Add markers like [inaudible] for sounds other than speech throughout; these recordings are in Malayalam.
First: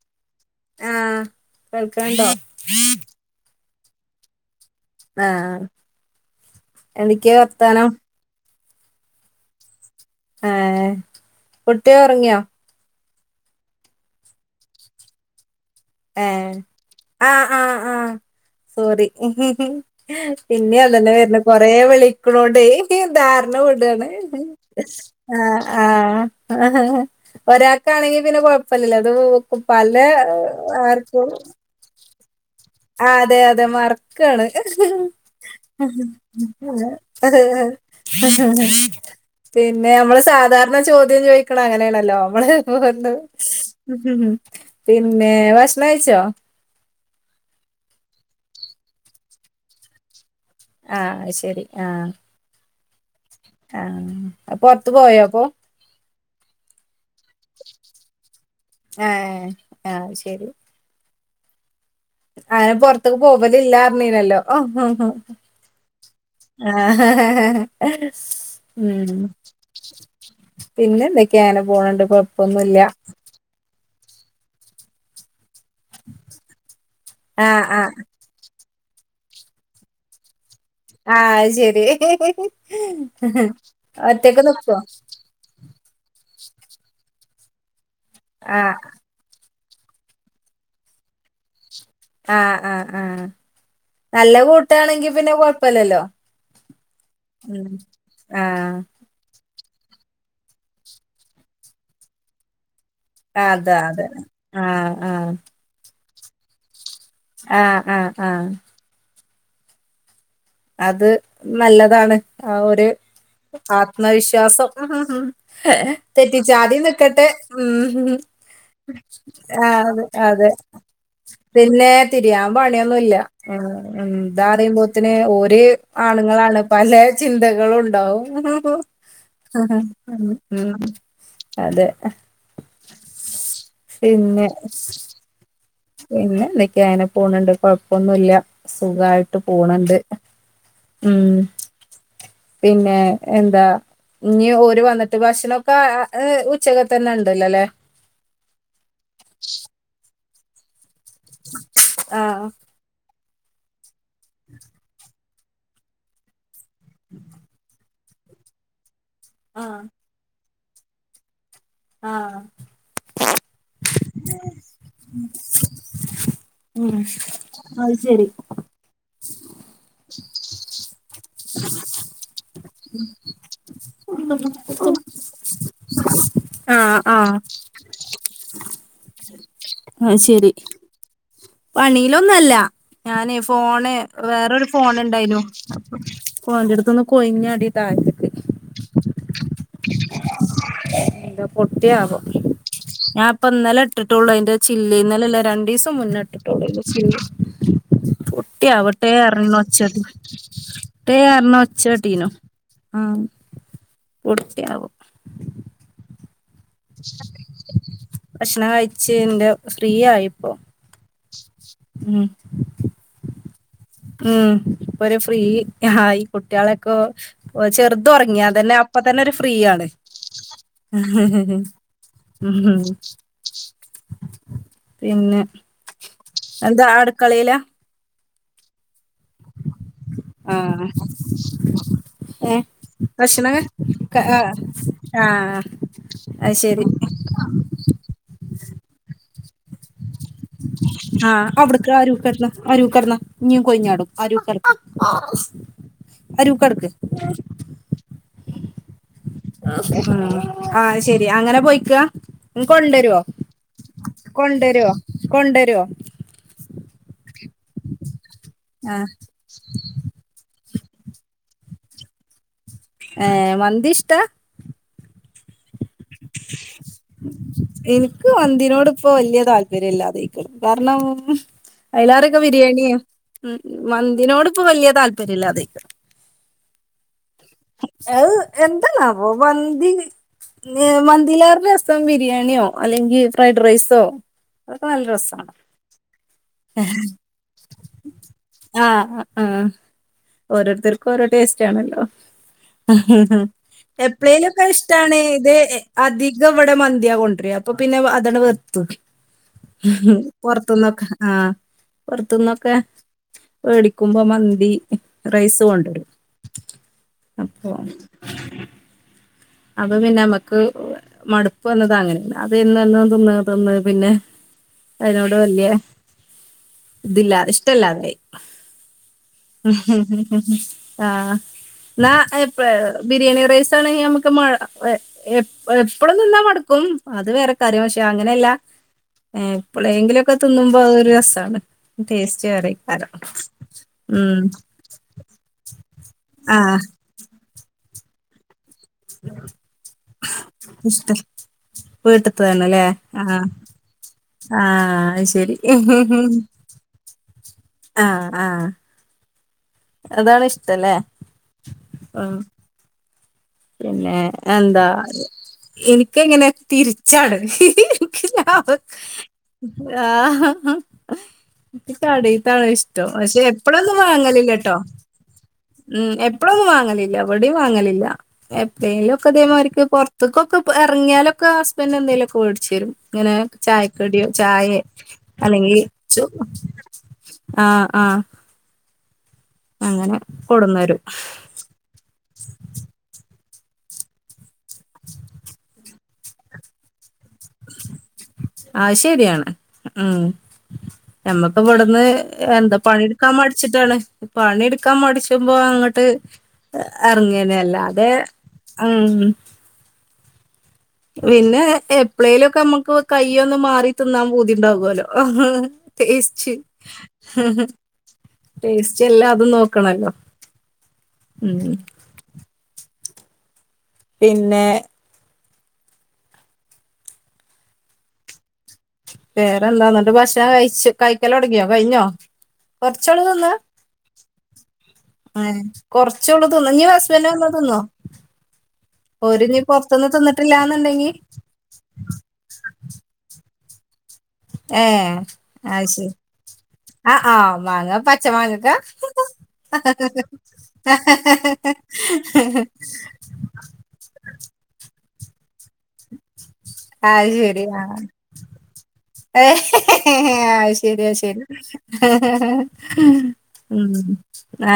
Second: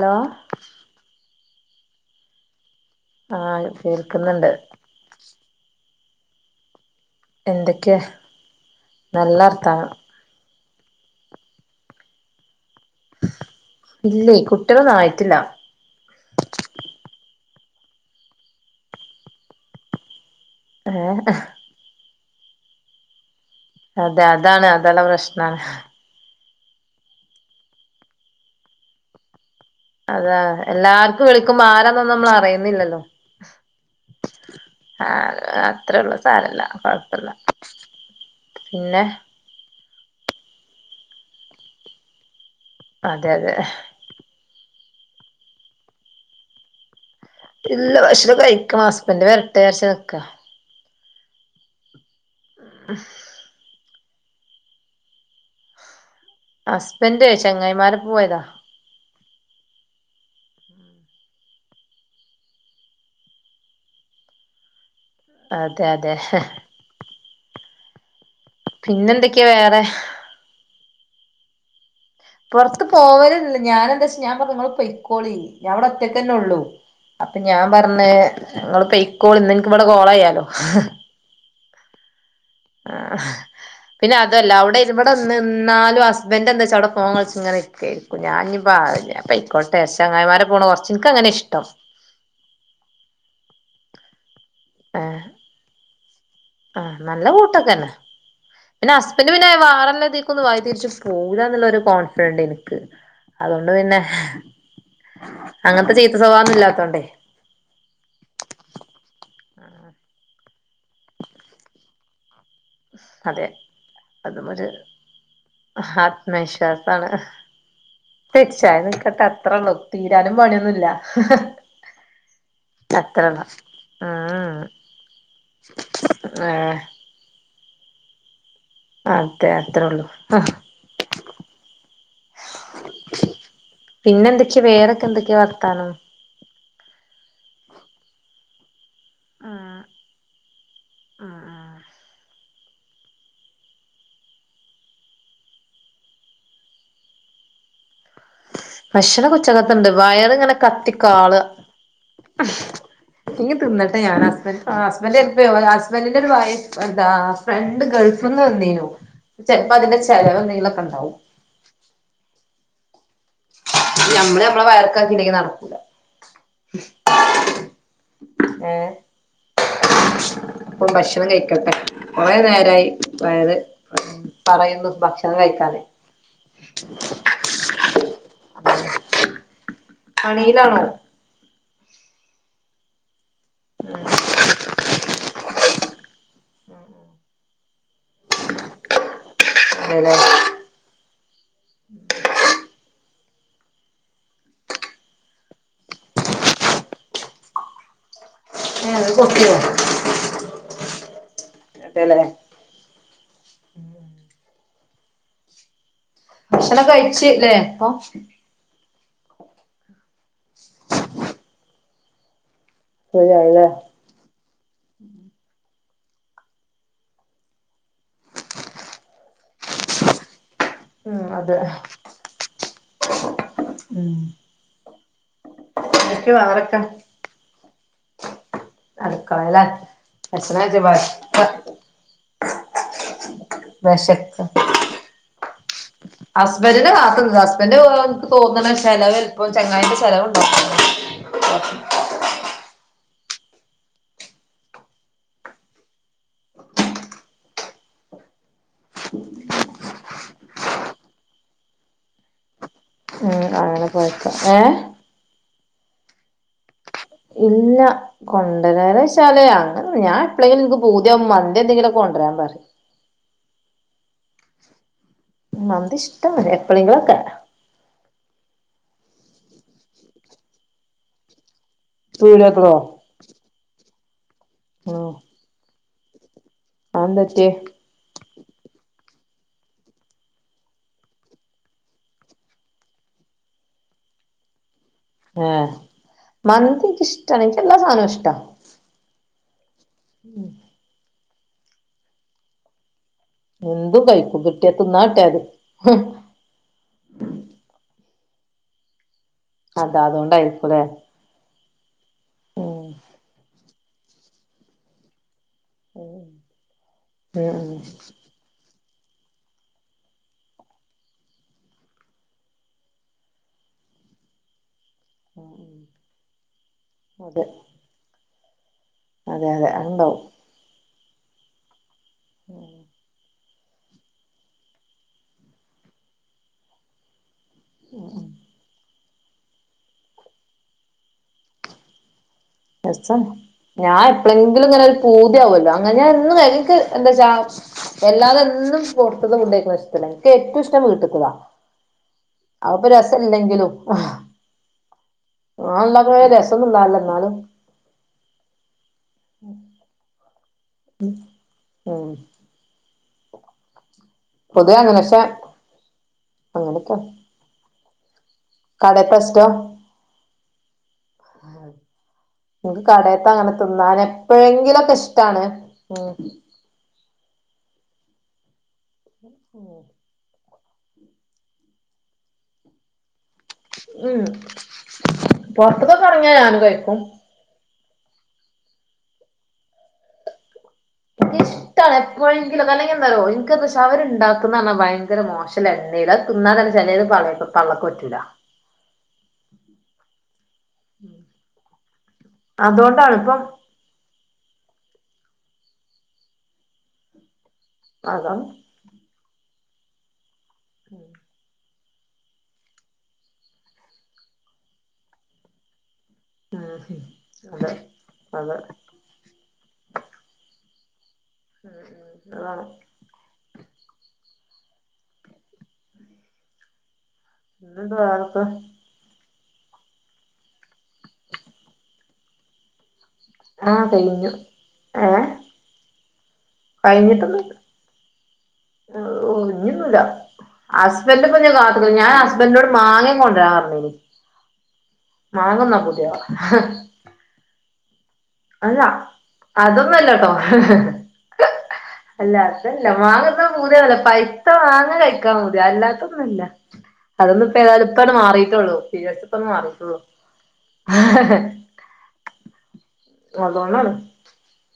ഹലോ ആഹ് കേൾക്കണ്ടോ ആഹ് കേൾക്കുന്നുണ്ട് ആഹ് എന്തൊക്കെ വർത്താനം എന്തൊക്കെയാ നല്ല വർത്താനം ആഹ് കുട്ടി ഉറങ്ങിയോ ഇല്ലേ കുട്ടികളൊന്നും ആയിട്ടില്ല. ഏ ആഹ് ആഹ് ആഹ് ആഹ് സോറി പിന്നെ അതന്നെ ഏഹ് വരുന്നേ, കൊറെ വിളിക്കണോണ്ടേ ധാ രണ വിടാണ് അതെ അതാണ് അതാണ് ആ പ്രശ്നാണ് ആഹ് ആ ഒരാൾക്കാണെങ്കി പിന്നെ കൊഴപ്പല്ലല്ലോ ഇത് പല അതാ എല്ലാർക്കും ആർക്കും വിളിക്കുമ്പോ ആരാനൊന്നും നമ്മൾ അറിയുന്നില്ല അതെ അതെ മറക്കാണ് ആഹ് ഹ് അത്രേള്ളൂ സാരല്ല കൊഴപ്പല്ല ഹ് ഹ്ഹ പിന്നെ പിന്നെ നമ്മള് സാധാരണ ചോദ്യം ചോദിക്കണം അങ്ങനെയാണല്ലോ നമ്മള് അതെ അതെ പിന്നേ ഭക്ഷണം കഴിച്ചോ ഇല്ല ഭക്ഷണം കഴിക്കണം ഹസ്ബന്റ് വരട്ടെ വിചാരിച്ചു നിക്കാ ആഹ് ശരി ആഹ് അ ആഹ് അപ്പൊ പുറത്തു പോയോ അപ്പൊ ഹസ്ബൻന്റ് ചെങ്ങായിമാരോപ്പം പോയതാ ഏ അത് ശരി അനെ പൊറത്ത്ക്ക് പോവല് ഇല്ലാറിഞ്ഞീലല്ലോ അതെ അതെ ഹെഹ് പിന്നെന്തൊക്കെയാ വേറെ പിന്നെ എന്തൊക്കെയ അങ്ങനെ പോണ് ണ്ട് പുറത്ത് പോവലില്ല ഞാന് എന്താ വച്ച ഞാൻ പറഞ്ഞു നിങ്ങൾ പൊയിക്കോളി ഞാൻ അവിടെ ഒറ്റക്ക തന്നെ ഉള്ളൂ അപ്പൊ ആഹ് ഞാൻ ആഹ് പറഞ്ഞേ നിങ്ങള് പെയ്ക്കോള്ന്ന് എനിക്ക് ഇവിടെ കോളെയ്യാലോ ആഹ് അയ്ശെരി ആ പിന്നെ അതല്ല നിക്കോ അവിടെ ഇബടെ നാലും ഹസ്ബൻഡ് എന്താ വെച്ചാ അവിടെ ഫോൺ കളിച് ഇങ്ങനൊക്കെരിക്കും ആഹ് ഞാനാ പയിക്കോട്ടെ ചങ്ങായിമാരെ പോണ് കൊറച്ച് എനിക്കങ്ങനെ ഇഷ്ടം ആഹ് ആഹ് ആഹ് നല്ല കൂട്ടാണെങ്കി പിന്നെ കൊഴപ്പല്ലല്ലോ ആ നല്ല ഉം കൂട്ടൊക്കെന്നെ ആഹ് പിന്നെ ഹസ്ബൻഡ് പിന്നെ വാറല്ലത്തേക്കൊന്നും വയിതിരിച്ച് പോകുലന്നൂള്ള കോൺഫിഡൻഡ് എനിക്ക് ണ്ട് അതുകൊണ്ട് അതെ പിന്നെ അതെ ആഹ് ആഹ് അങ്ങനത്തെ ചീത്ത സ്വഭാവൊന്നും ഇല്ലാത്തോണ്ടേ ആഹ് ആഹ് ആ ആഹ് അത് നല്ലതാണ് ആ ഒരു അതെ അതും ആത്മവിശ്വാസം ഒരു മ് തെറ്റിച്ചാതിം ആത്മവിശ്വാസാണ് നിക്കട്ടെ ഉം തെച്ചായ നിക്കട്ടെ ആ അത്രള്ളൂ അതെ തീരാനും അതെ പണിയൊന്നുല്ല പിന്നെ തിരിയാ പണിയൊന്നും ല്ലാ അത്രള്ള ഉം എന്താറിയുമ്പോത്തിനു ഓര് ആണുങ്ങളാണ് ഏഹ് പല ചിന്തകളും ഉണ്ടാവും അതെ അത്രേ ഉള്ളൂ ഉം അതെ പിന്നെ പിന്നെന്തൊക്കെയ വേറൊക്കെ എന്തൊക്കെയാ വർത്താനം പിന്നെ എന്തൊക്കെയ അങ്ങിനെ പോണിണ്ട് കൊഴപ്പൊന്നുല്ല സുഖായിട്ട് പോണ് ണ്ട് ഉം പിന്നെ എന്താ ഇനി ഓര് വന്നിട്ട് ഭക്ഷണോക്കെ ഉച്ചക്ക തന്നെ ഇണ്ടല്ലോല്ലേ ഭക്ഷണൊക്കെ ഉച്ചക്കത്തെണ്ട് വയറിങ്ങനെ കത്തിക്കാള ആഹ് ഇനി തിന്നട്ടെ ഞാന് ഹസ്ബഡ് ഹസ്ബൻഡ് ഹസ്ബൻഡിന്റെ ഒരു വൈഫ് എന്താ ഫ്രണ്ട് ഗൾഫ്ന്ന് വന്നീനു ചിലപ്പോ ആഹ് അതിന്റെ ചിലവ് ന്തേലൊക്കെ ഇണ്ടാവും ആഹ് ഞമ്മള് നമ്മളെ വയർക്കാക്കില്ലെങ്കി നടക്കൂല ഉം അത് ശരി ഏ ഇപ്പം ഭക്ഷണം കഴിക്കട്ടെ കുറേ നേരായി വയറു പറയുന്നു ഭക്ഷണം കഴിക്കാന് ആഹ് ആ ശരി പണിയിലാണോ പണിയിലൊന്നല്ല ഞാന് ഫോണ് വേറൊരു ഫോണ് ഇണ്ടായിനു അപ്പൊ ഓന്റടുത്തുന്ന് കൊയിഞ്ഞാടി താഴത്തേക്ക് അതെ ഇത് പൊട്ടിയാവോ ഞാൻ ഇപ്പ ഇന്നലെ ഇട്ടിട്ടുള്ളു അതിന്റെ ചില്ല് ന്നലല്ല രണ്ടു ദിവസം മുന്നേ ഇട്ടിട്ടുള്ളൂ തിന്റെചില്ല് ഏ അത് പൊട്ടിയാവട്ടെ പൊട്ടിയോ റഞ്ഞ് ഒച്ചകേട്ടീനി ട്ടേ ർഞ്ഞ് അതെല്ലേ ഒച്ചട്ടീനോ ആ പൊട്ടിയാവോ ഭക്ഷണം കഴിച്ചില്ലേ അപ്പൊ ച്ച്ന്റെ ഫ്രീ ആയിപ്പോ ഉം ശരിയായില്ലേ ഉം ഇപ്പോര് ഫ്രീ ആ ഈ കുട്ടികളൊക്കെ ചെറുത് ഒറങ്ങി അതന്നെ അപ്പൊ തന്നെ ഒരു ഫ്രീയാണ് ഉം അതെ ഉം പിന്നെ എനിക്ക് വേറൊക്കെ എന്താ അടുക്കളയിലാ അടുക്കളേല ഭക്ഷണം കഴിച്ച് ആഹ് [unintelligible] ഏ ഭക്ഷണം ക ആ ആ ഹസ്ബന്റിനെ കാത്ത്ന്നതാ ഹസ്ബൻ്റ് ഇൻക്ക് തോന്ന്ണേ ചെലവ ആ അവിട്ക്ക് ആ അരൂക്കട്ന്ന അരൂക്കട്ന്ന ഇഞ്ഞും കൊയിഞ്ഞാടും അരൂക്കട്ക്ക് അരൂക്കട്ക്ക് ആ ശെരി അങ്ങനെ പോയ്ക്കാ കൊണ്ടരോ ഉം അങ്ങനെ പോയക്ക ഏഹ് കൊണ്ടരോ കൊണ്ടരോ ഇല്ല ആ കൊണ്ടരരാശാല് അങ്ങനൊന്നും ഞാൻ എപ്പളേലും ഇൻക്ക് പൂതിയാവ്മ്പം മന്തി എന്തേങ്കിലൊക്കെ കൊണ്ടരാ പറിം ഏ മന്തി ഇഷ്ടാ ആ എനിക്ക് മന്തിനോട് ഇപ്പൊ വല്യ താല്പര്യം ഇല്ലാതായ്ക്ക്ണ് കാര്ണം അയ്ലാറക്കെ പീടികത്തതോ ബിരിയാണിയ മന്തിനോട് ഇപ്പൊ വല്യ താല്പര്യല്ലാതായ്ക്ക്ണ് ആന്തെ അത് എന്തന്നാവോ മന്തി മന്തിലേറെ രസം ബിരിയാണിയോ അല്ലെങ്കി ഫ്രൈഡ് റൈസോ അതൊക്കെ നല്ല രസാ ഏഹ് മന്തി എനിക്ക് ഇഷ്ടാണ് എനിക്ക് എല്ലാ സാധനവും ഇഷ്ടാ ആ ആ ഓരോര്ത്തർക്ക് ഓരോ ടേസ്റ്റാണല്ലോ എന്തും കഴിക്കും എപ്ളേയ്ലൊക്കെ കിട്ടിയ തിന്നാ ഇഷ്ടാണ് കിട്ടിയാതി ഇത് അധികം ഇവിടെ മന്തിയാ കൊണ്ടര അപ്പൊ പിന്നെ അതാണ്ട് വെർത്തു അതാ അതുകൊണ്ടായിരിക്കുംല്ലേ പൊർത്ത്ന്നൊക്കെ ആഹ് പൊർത്ത്ന്നൊക്കെ ഉം മേടിക്കുമ്പോ മന്തി റൈസ് കൊണ്ടരും അ ആ അപ്പ പിന്നെ നമ്മക്ക് മടുപ്പ് വന്നതാങ്ങനെ അത് എന്നു തിന്ന് തിന്ന് പിന്നെ ഐനോട് ഉം വല്യ ഉം ഇതില്ല അതെ ഇഷ്ടല്ലാതായ് അതെ അതെ അതുണ്ടാവും ഉം ആ ന്നാ ബിരിയാണി റൈസ് കിട്ടാണങ്കി അമ്മക്ക് മഴ എ എപ്പളും നിന്നാ മട്ക്കും അത് വേ കാര്യം പക്ഷെ അങ്ങനല്ല എപ്പളേങ്കിലൊക്കെ തിന്നുമ്പോ അതൊരു രസാണ് ടേസ്റ്റ് വേറെക്കാരം രസാണ് ഞാൻ ഉം എപ്പ്ളേങ്കിലും ഇങ്ങനെ ഒരു പൂതാവല്ലോ അങ്ങനെ ഞാൻ എന്നും ഇൻക്ക് ആഹ് എന്താച്ചാ എല്ലാതെന്നും പൊർത്ത്ന്ന് ഫുഡൈക്കണ ഇഷ്ടല്ല എൻക്ക് ഏറ്റ്യൊം ഇഷ്ടം ഇഷ്ട വീട്ട്ത്തതാ വീട്ട്ത്തതാണല്ലേ അപ്പൊ രസ ആഹ് ഇല്ലെങ്കിലും ആഹ് അത് ശരി അമ്മള്ണ്ടാക്ണെ രസൊന്നുണ്ടാഊല ഇന്നാലും ആഹ് ആ ഉം അതാണ് ഇഷ്ടല്ലേ ഉം പിന്നെ പൊതുവെ എന്താ അങ്ങനെ പക്ഷെ ഇനിക്ക് ഇങ്ങനെ അങ്ങനെയൊക്കെ തിരിച്ചാണ് കടേത്തെ ഇഷ്ടോ ആ ഇൻക്ക് കടീത്താണ് എനിക്ക് ഇഷ്ടം കടേത്തെ പക്ഷെ അങ്ങനെ എപ്പളൊന്നും തിന്നാൻ വാങ്ങല് ല്ലട്ടോ എപ്പോഴെങ്കിലൊക്കെ ഇഷ്ടാണ് ഉം എപ്പളൊന്നും വാങ്ങലില്ല ഇവടിം വാങ്ങലില്ല എപ്പളേലൊക്കെ ഇതേമാര്ക്ക് പൊർത്ത്ക്കൊക്കെ എർങ്ങിയാലൊക്കെ ഹസ്ബൻഡ് എന്തേലൊക്കെ വേട്ച്ചരും ഇങ്ങനെ ഉം ചായക്കടിയോ ചായെ അല്ലെങ്കി പൊറത്ത്ക്കൊക്കെ ചോ എറങ്ങിയാ ഞാനും കഴിക്കും ആഹ് ആഹ് അങ്ങനെ കൊടുന്നരും ഇഷ്ടാണ് എപ്പഴെങ്കിലൊക്കെ അല്ലങ്കി എന്താറ്യോ അവര് ഇണ്ടാക്കുന്നർഞ്ഞാ ഭയങ്കര മോശം എണ്ണയിയില അത് തിന്നാതന്നെ ചെലത് പള്ള പള്ളക്കറ്റൂല അയ് ശരിയാണ് ഉം. ഞമ്മക്ക് ഇവ്ടന്ന് എന്താ അതോണ്ടാണ് പണീട്ക്കാൻ ഇപ്പം മട്ച്ചിട്ടാണ്. പണീട്ക്കാൻ മട്ച്ചുമ്പൊ അങ്ങട്ട് എർങ്ങന്നെ. അല്ലാതെ അതാണ് ഉം. പിന്നെ എപ്പ്ളേലും ഒക്കെ മ്മക്ക് കയ്യ് ഒന്ന് മാറി തിന്നാൻ പൂതിണ്ടാകൊല്ലോ. ടേസ്റ്റ് ഉം ഹും അതെ അതെ ടേസ്റ്റ് എല്ലാംതും നോക്കണല്ലോ. ഉം ഉം അ വാണം. പിന്നെ പിന്നന്താ വേറൊക്കെ വേറെന്താന്ന്ട്ട് ഭക്ഷണം കഴിച്ച് കഴിക്കലൊട്ങ്ങിയോ കഴിഞ്ഞോ കൊർ ച്ചാളും തിന്നാ ആഹ് കഴിഞ്ഞു ഏഹ് കൊർ ച്ചൊള്ളൂ തിന്ന ഇഞ്ഞ് ഹസ്ബന്റ് വന്ന തിന്നോ? ആഹ്. ഓര് ഓഹ് ഇഞ്ഞ് ഇഞ്ഞ്ന്നൂല. പൊറത്ത്ന്ന് തിന്നിട്ടില്ലാന്ന്ണ്ടെങ്കി ഹസ്ബൻഡ് പ്പൊ ഞ്ഞ് കാത്ത്ക്ക്ണ്. ഞാൻ ഹസ്ബൻഡിനോട് മാങ്ങേ കൊണ്ടരാൻ പർഞ്ഞീ ഏഹ് അയ് ശരി പൂതിയാ അ ആഹ് മാങ്ങ പ ച്ചമാങ്ങക്കാ. അല്ല അതൊന്നല്ലട്ടോ തിന്നാൻ പൂതിയാവല്ല. പൈത്ത മാങ്ങാ കഴിക്കാൻ പൂതിയാ അല്ലാത്തൊന്നല്ല. അത് അതൊന്നുപ്പൊ ശരി ആ ഏതായാലും ഇപ്പാണ്ട് മാറിട്ടുള്ളൂ. പിരിയഡ്സ് പ്പൊന്ന് മാറിട്ടുള്ളൂ. അത് ശരി അത് ശരി അതുകൊണ്ടാണ് ഉം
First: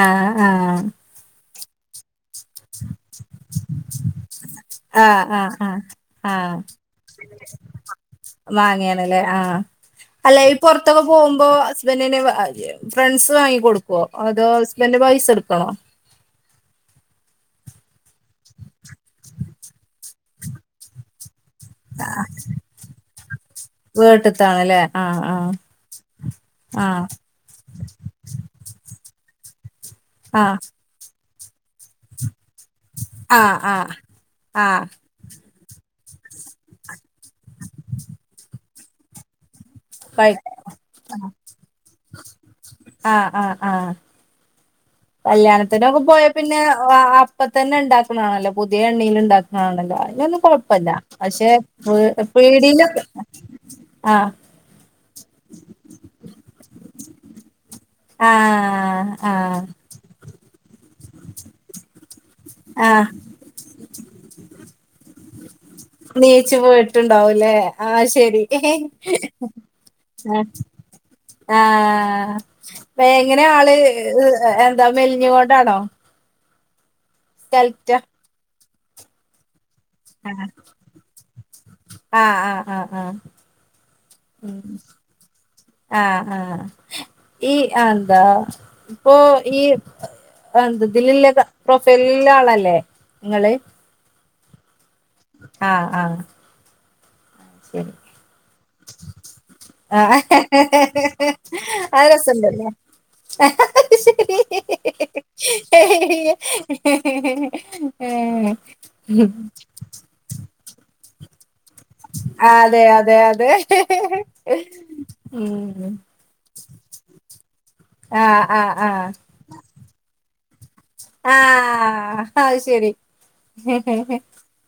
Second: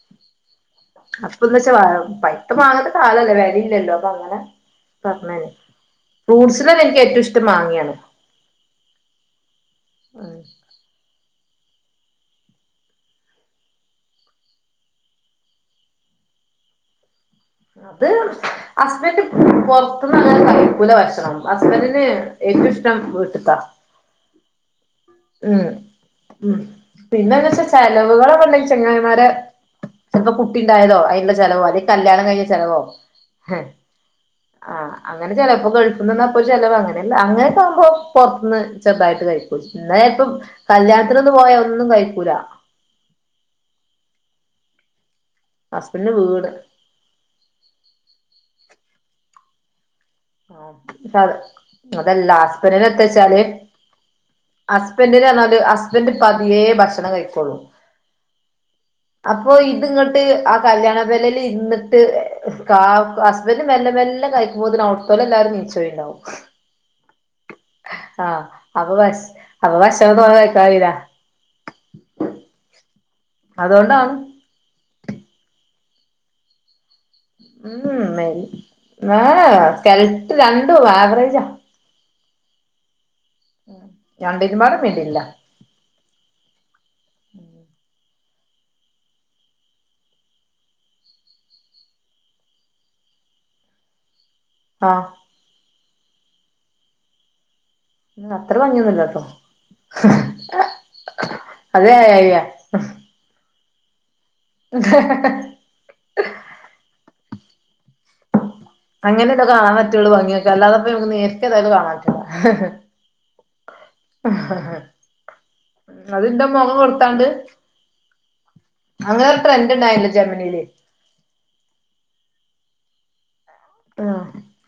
ആഹ് ആഹ്. അപ്പൊന്ന് വെച്ചാ പഴ്ത്ത മാങ്ങന്റെ കാലല്ലേ വെലീംല്ലല്ലോ. അപ്പൊ അങ്ങനെ ആ പർഞ്ഞെ. ആ ആ ഫ്രൂട്ട്സില് ഇൻക്ക് ഏറ്റവും ഇഷ്ടം മാങ്ങ്യണ്. മാങ്ങിയാണ് ലെ ആഹ് ഉം അല്ലെ ഈ പൊർത്തൊക്കെ പോവുമ്പോ ഹസ്ബെന്റിന് വാ ഫ്രണ്ട്സ് വാങ്ങി കൊട്ക്കോ അതോ ഹസ്ബെന്റ് പൈസ ഇട്ക്കോ? അത് ഹസ്ബെന്റ് പൊർത്ത്ന്ന് അങ്ങനെ കഴ്ക്കൂല ഭക്ഷണം ഹസ്ബെന്റിന് ഏറ്റവും ഇഷ്ടം വിട്ട്ത്താ വീട്ടിത്താണല്ലേ ആ ആ ഉം ഉം ആ പിന്നെ എന്താ വെച്ചാ ചെലവുകളൊക്കെ ഇണ്ടെങ്കി ചെങ്ങായ്മാരെ ചെൽപ്പം കുട്ടി ആ ഇണ്ടായതോ അയിന് ഇള്ള ചെലവോ അല്ലെ കല്യാണം കഴിഞ്ഞ ചെലവോ ഹും ആ ആ ആ ആഹ് അങ്ങനെ ചെല ഇപ്പ ഗൾഫ്ന്ന് വന്നാ അപ്പൊര് ചെലവ് അങ്ങനെയെല്ലാം അങ്ങനൊക്കെ ആവുമ്പോ പൊർത്ത്ന്ന് ചെറ്തായിട്ട് കഴിക്കും ഇന്നാ ചെൽപ്പം കഴിക്കും കല്യാണത്തിനൊന്നും പോയാ ഒന്നും കഴിക്കൂലാ കല്യാൺത്തിനൊക്കെ പോയാ വീട് പിന്നെ അ അപ്പ തെന്നെ ഇണ്ടാക്ക്ണെ ആണല്ലോ പുതെ എണ്ണീൽ ഇണ്ടാ ആണല്ലോ? അയ് [unintelligible] അത് അല്ല ഹസ്ബെന്റിന് പീടിലൊക്കെ എത്തോയ്ച്ചാൽ ആഹ് ഹസ്ബെന്റിന് പർണാൽ ഹസ്ബെന്റ് പതിയേ ഭക്ഷണം കഴിക്കോള്ളു ആഹ് അപ്പൊ ആഹ് ഇത് ഇങ്ങെട്ട് ആ കല്യാണം വെല്ലെ വെല്ലെ ഇര്ന്ന്ട്ട് ആഹ് കാക്കു ഹസ്ബെന്റ് മെല്ലെ മെല്ലാം കഴിക്കുമ്പോത്തിന് അയുട് എല്ലാരും നീച്ചോയിണ്ടാവും ഇണ്ടാവും ലെ ആഹ് ശെരി അപ്പൊ വെശ് അപ്പൊ ഭക്ഷണം തോനെ ആഹ് കഴിക്കാൻ കഴിയൂല ആഹ് വേ എങ്ങനെ ആൾ അതുകൊണ്ടാണ് ഹ് എന്താ മെൽഞ്ഞ് കൊണ്ടാണോ? ഉംമം മെൽ ഏഹ് എഹ് സ്കെൽട്ട് ആഹ് രണ്ടും ആവറേജാ ആഹ് ആഹ് ആഹ് ആഹ് ഉം രണ്ടിലും പാടെ [unintelligible] ആഹ് ആഹ് ഈ അയ് എന്താ ഇപ്പൊ ഈ [unintelligible] ത്തിലില്ലെ കാ പ്രൊഫൈലിൽ ഇള്ള ആൾ അല്ലെ ഇങ്ങെൾ ആഹ് ആഹ് ആഹ് അത്ര ഭംഗിയൊന്നുംല്ല കേട്ടോ ഹ ഹ ഹ ഹ അത് ആ അഹ് ഏഴായിരാ രസണ്ട് ല്ലേ [inaudible] [inaudible] അങ്ങനെല്ലേ കാണാൻ പറ്റുള്ളൂ ഭംഗിയക്കെ അല്ലാതെപ്പോ നേരിട്ടേതായാലും കാണ അതെ, അതെ, അതെ ഹി ഹി അതിന്റെ മുഖം കൊടുത്താണ്ട് ആഹ് ആഹ് ആഹ് അത് ട്രെൻഡ്ണ്ടായിരുന്നു ജമനീല് ആ അഹ് ശരി ആഹ്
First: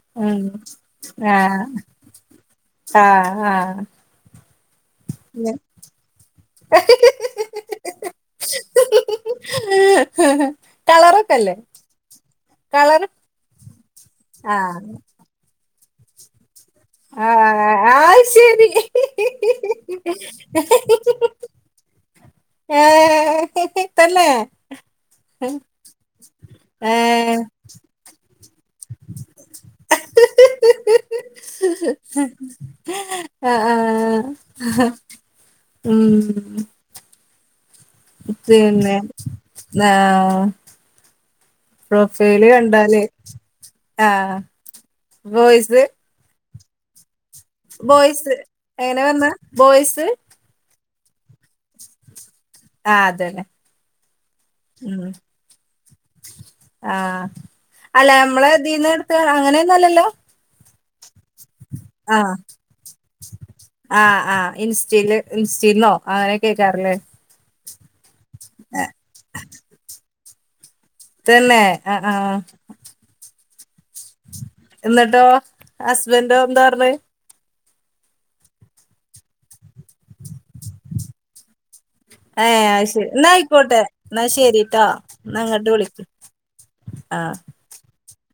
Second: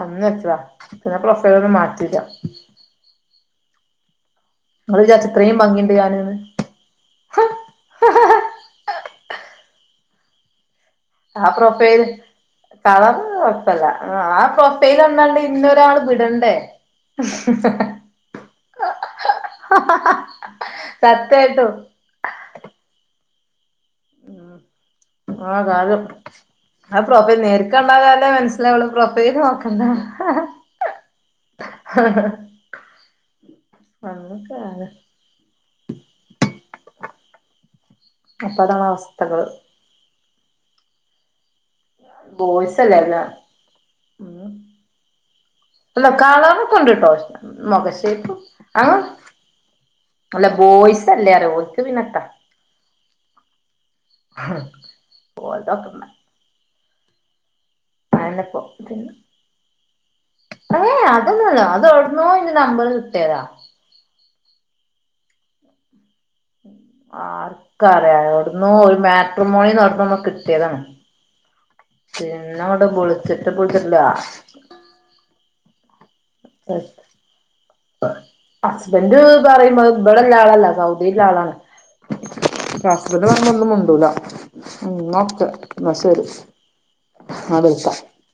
അന്ന് ഉം വെച്ചതാ പിന്നെ ആ പ്രൊഫൈലൊന്നും മാറ്റിയില്ല ആ ഹാ അങ്ങള് വിചാരിച്ചിത്രയും ഭംഗിയണ്ട് ഞാന്ന്ന് [unintelligible] ആഹ്, പ്രൊഫൈൽ കളറ് കൊഴപ്പല്ല, ആ ആഹ് പ്രൊഫൈലോന്നാണ്ട് പിന്നൊരാൾ വിടണ്ടേ ആ ശരി സത്യായിട്ടും ഏ ഹ്മ്മ്, ആഹ് കാല് [unintelligible] ഏഹ് നേരിക്കണ്ട കാല് മന ഇന്നവളു പ്രൊഫൈൽ നോക്കണ്ട അ ആ അങ്ങനൊക്കാണ് ഉം അപ്പതാണ് പിന്നെ അവസ്ഥകള് ആ പ്രൊഫൈല് ബോയ്സല്ലേ കണ്ടാല് എല്ലാം ആ ഉം വോയിസ് ഉണ്ട്ട്ടോ മൊഖശേപ്പു അ എങ്ങനെ പറഞ്ഞെ ബോയ്സ് അല്ല ബോയ്സ് ല്ലറ ഓൽക്ക് പിന്നത്താ ആഹ് അതന്നെ ഉം പോയതോക്കുന്ന ആ അല്ല പിന്നെ നമ്മളതീന്ന്ടുത്ത അങ്ങനെയൊന്നുല്ലല്ലോ ഏ അതൊന്നല്ല അതേടന്നോ ഇന്റെ നമ്പർ കിട്ടിയതാ ചില് ഇൻസ്റ്റിന്നോ അങ്ങനെകേക്കാരല്ലേ ക്കറിയ എവിടുന്നോ ഒരു മാട്രിമോണിന്ന് അവിട്ന്നൊന്ന് കിട്ടിയതാണ് തന്നെ ആഹ് ആഹ് പിന്നവിടെ [unintelligible] എന്നിട്ടോ ഹസ്ബന്റോ എന്താ പറഞ്ഞ് ഹസ്ബന്റ് പറയുമ്പോ അഹ് ഇവിടെള്ള ആളല്ല സൗദിയില്ള്ള ആളാണ് ഏഹ് അത് ശരി ഹസ്ബൻഡ് എന്നാ വന്നാ ഒന്നും ആയിക്കോട്ടെ മുണ്ടൂല, എന്നാ ശരിട്ടോ എന്നാ ഓക്കെ, അങ്ങട്ട് എന്നാ വിളിക്ക് ശരി. ആഹ് [unintelligible]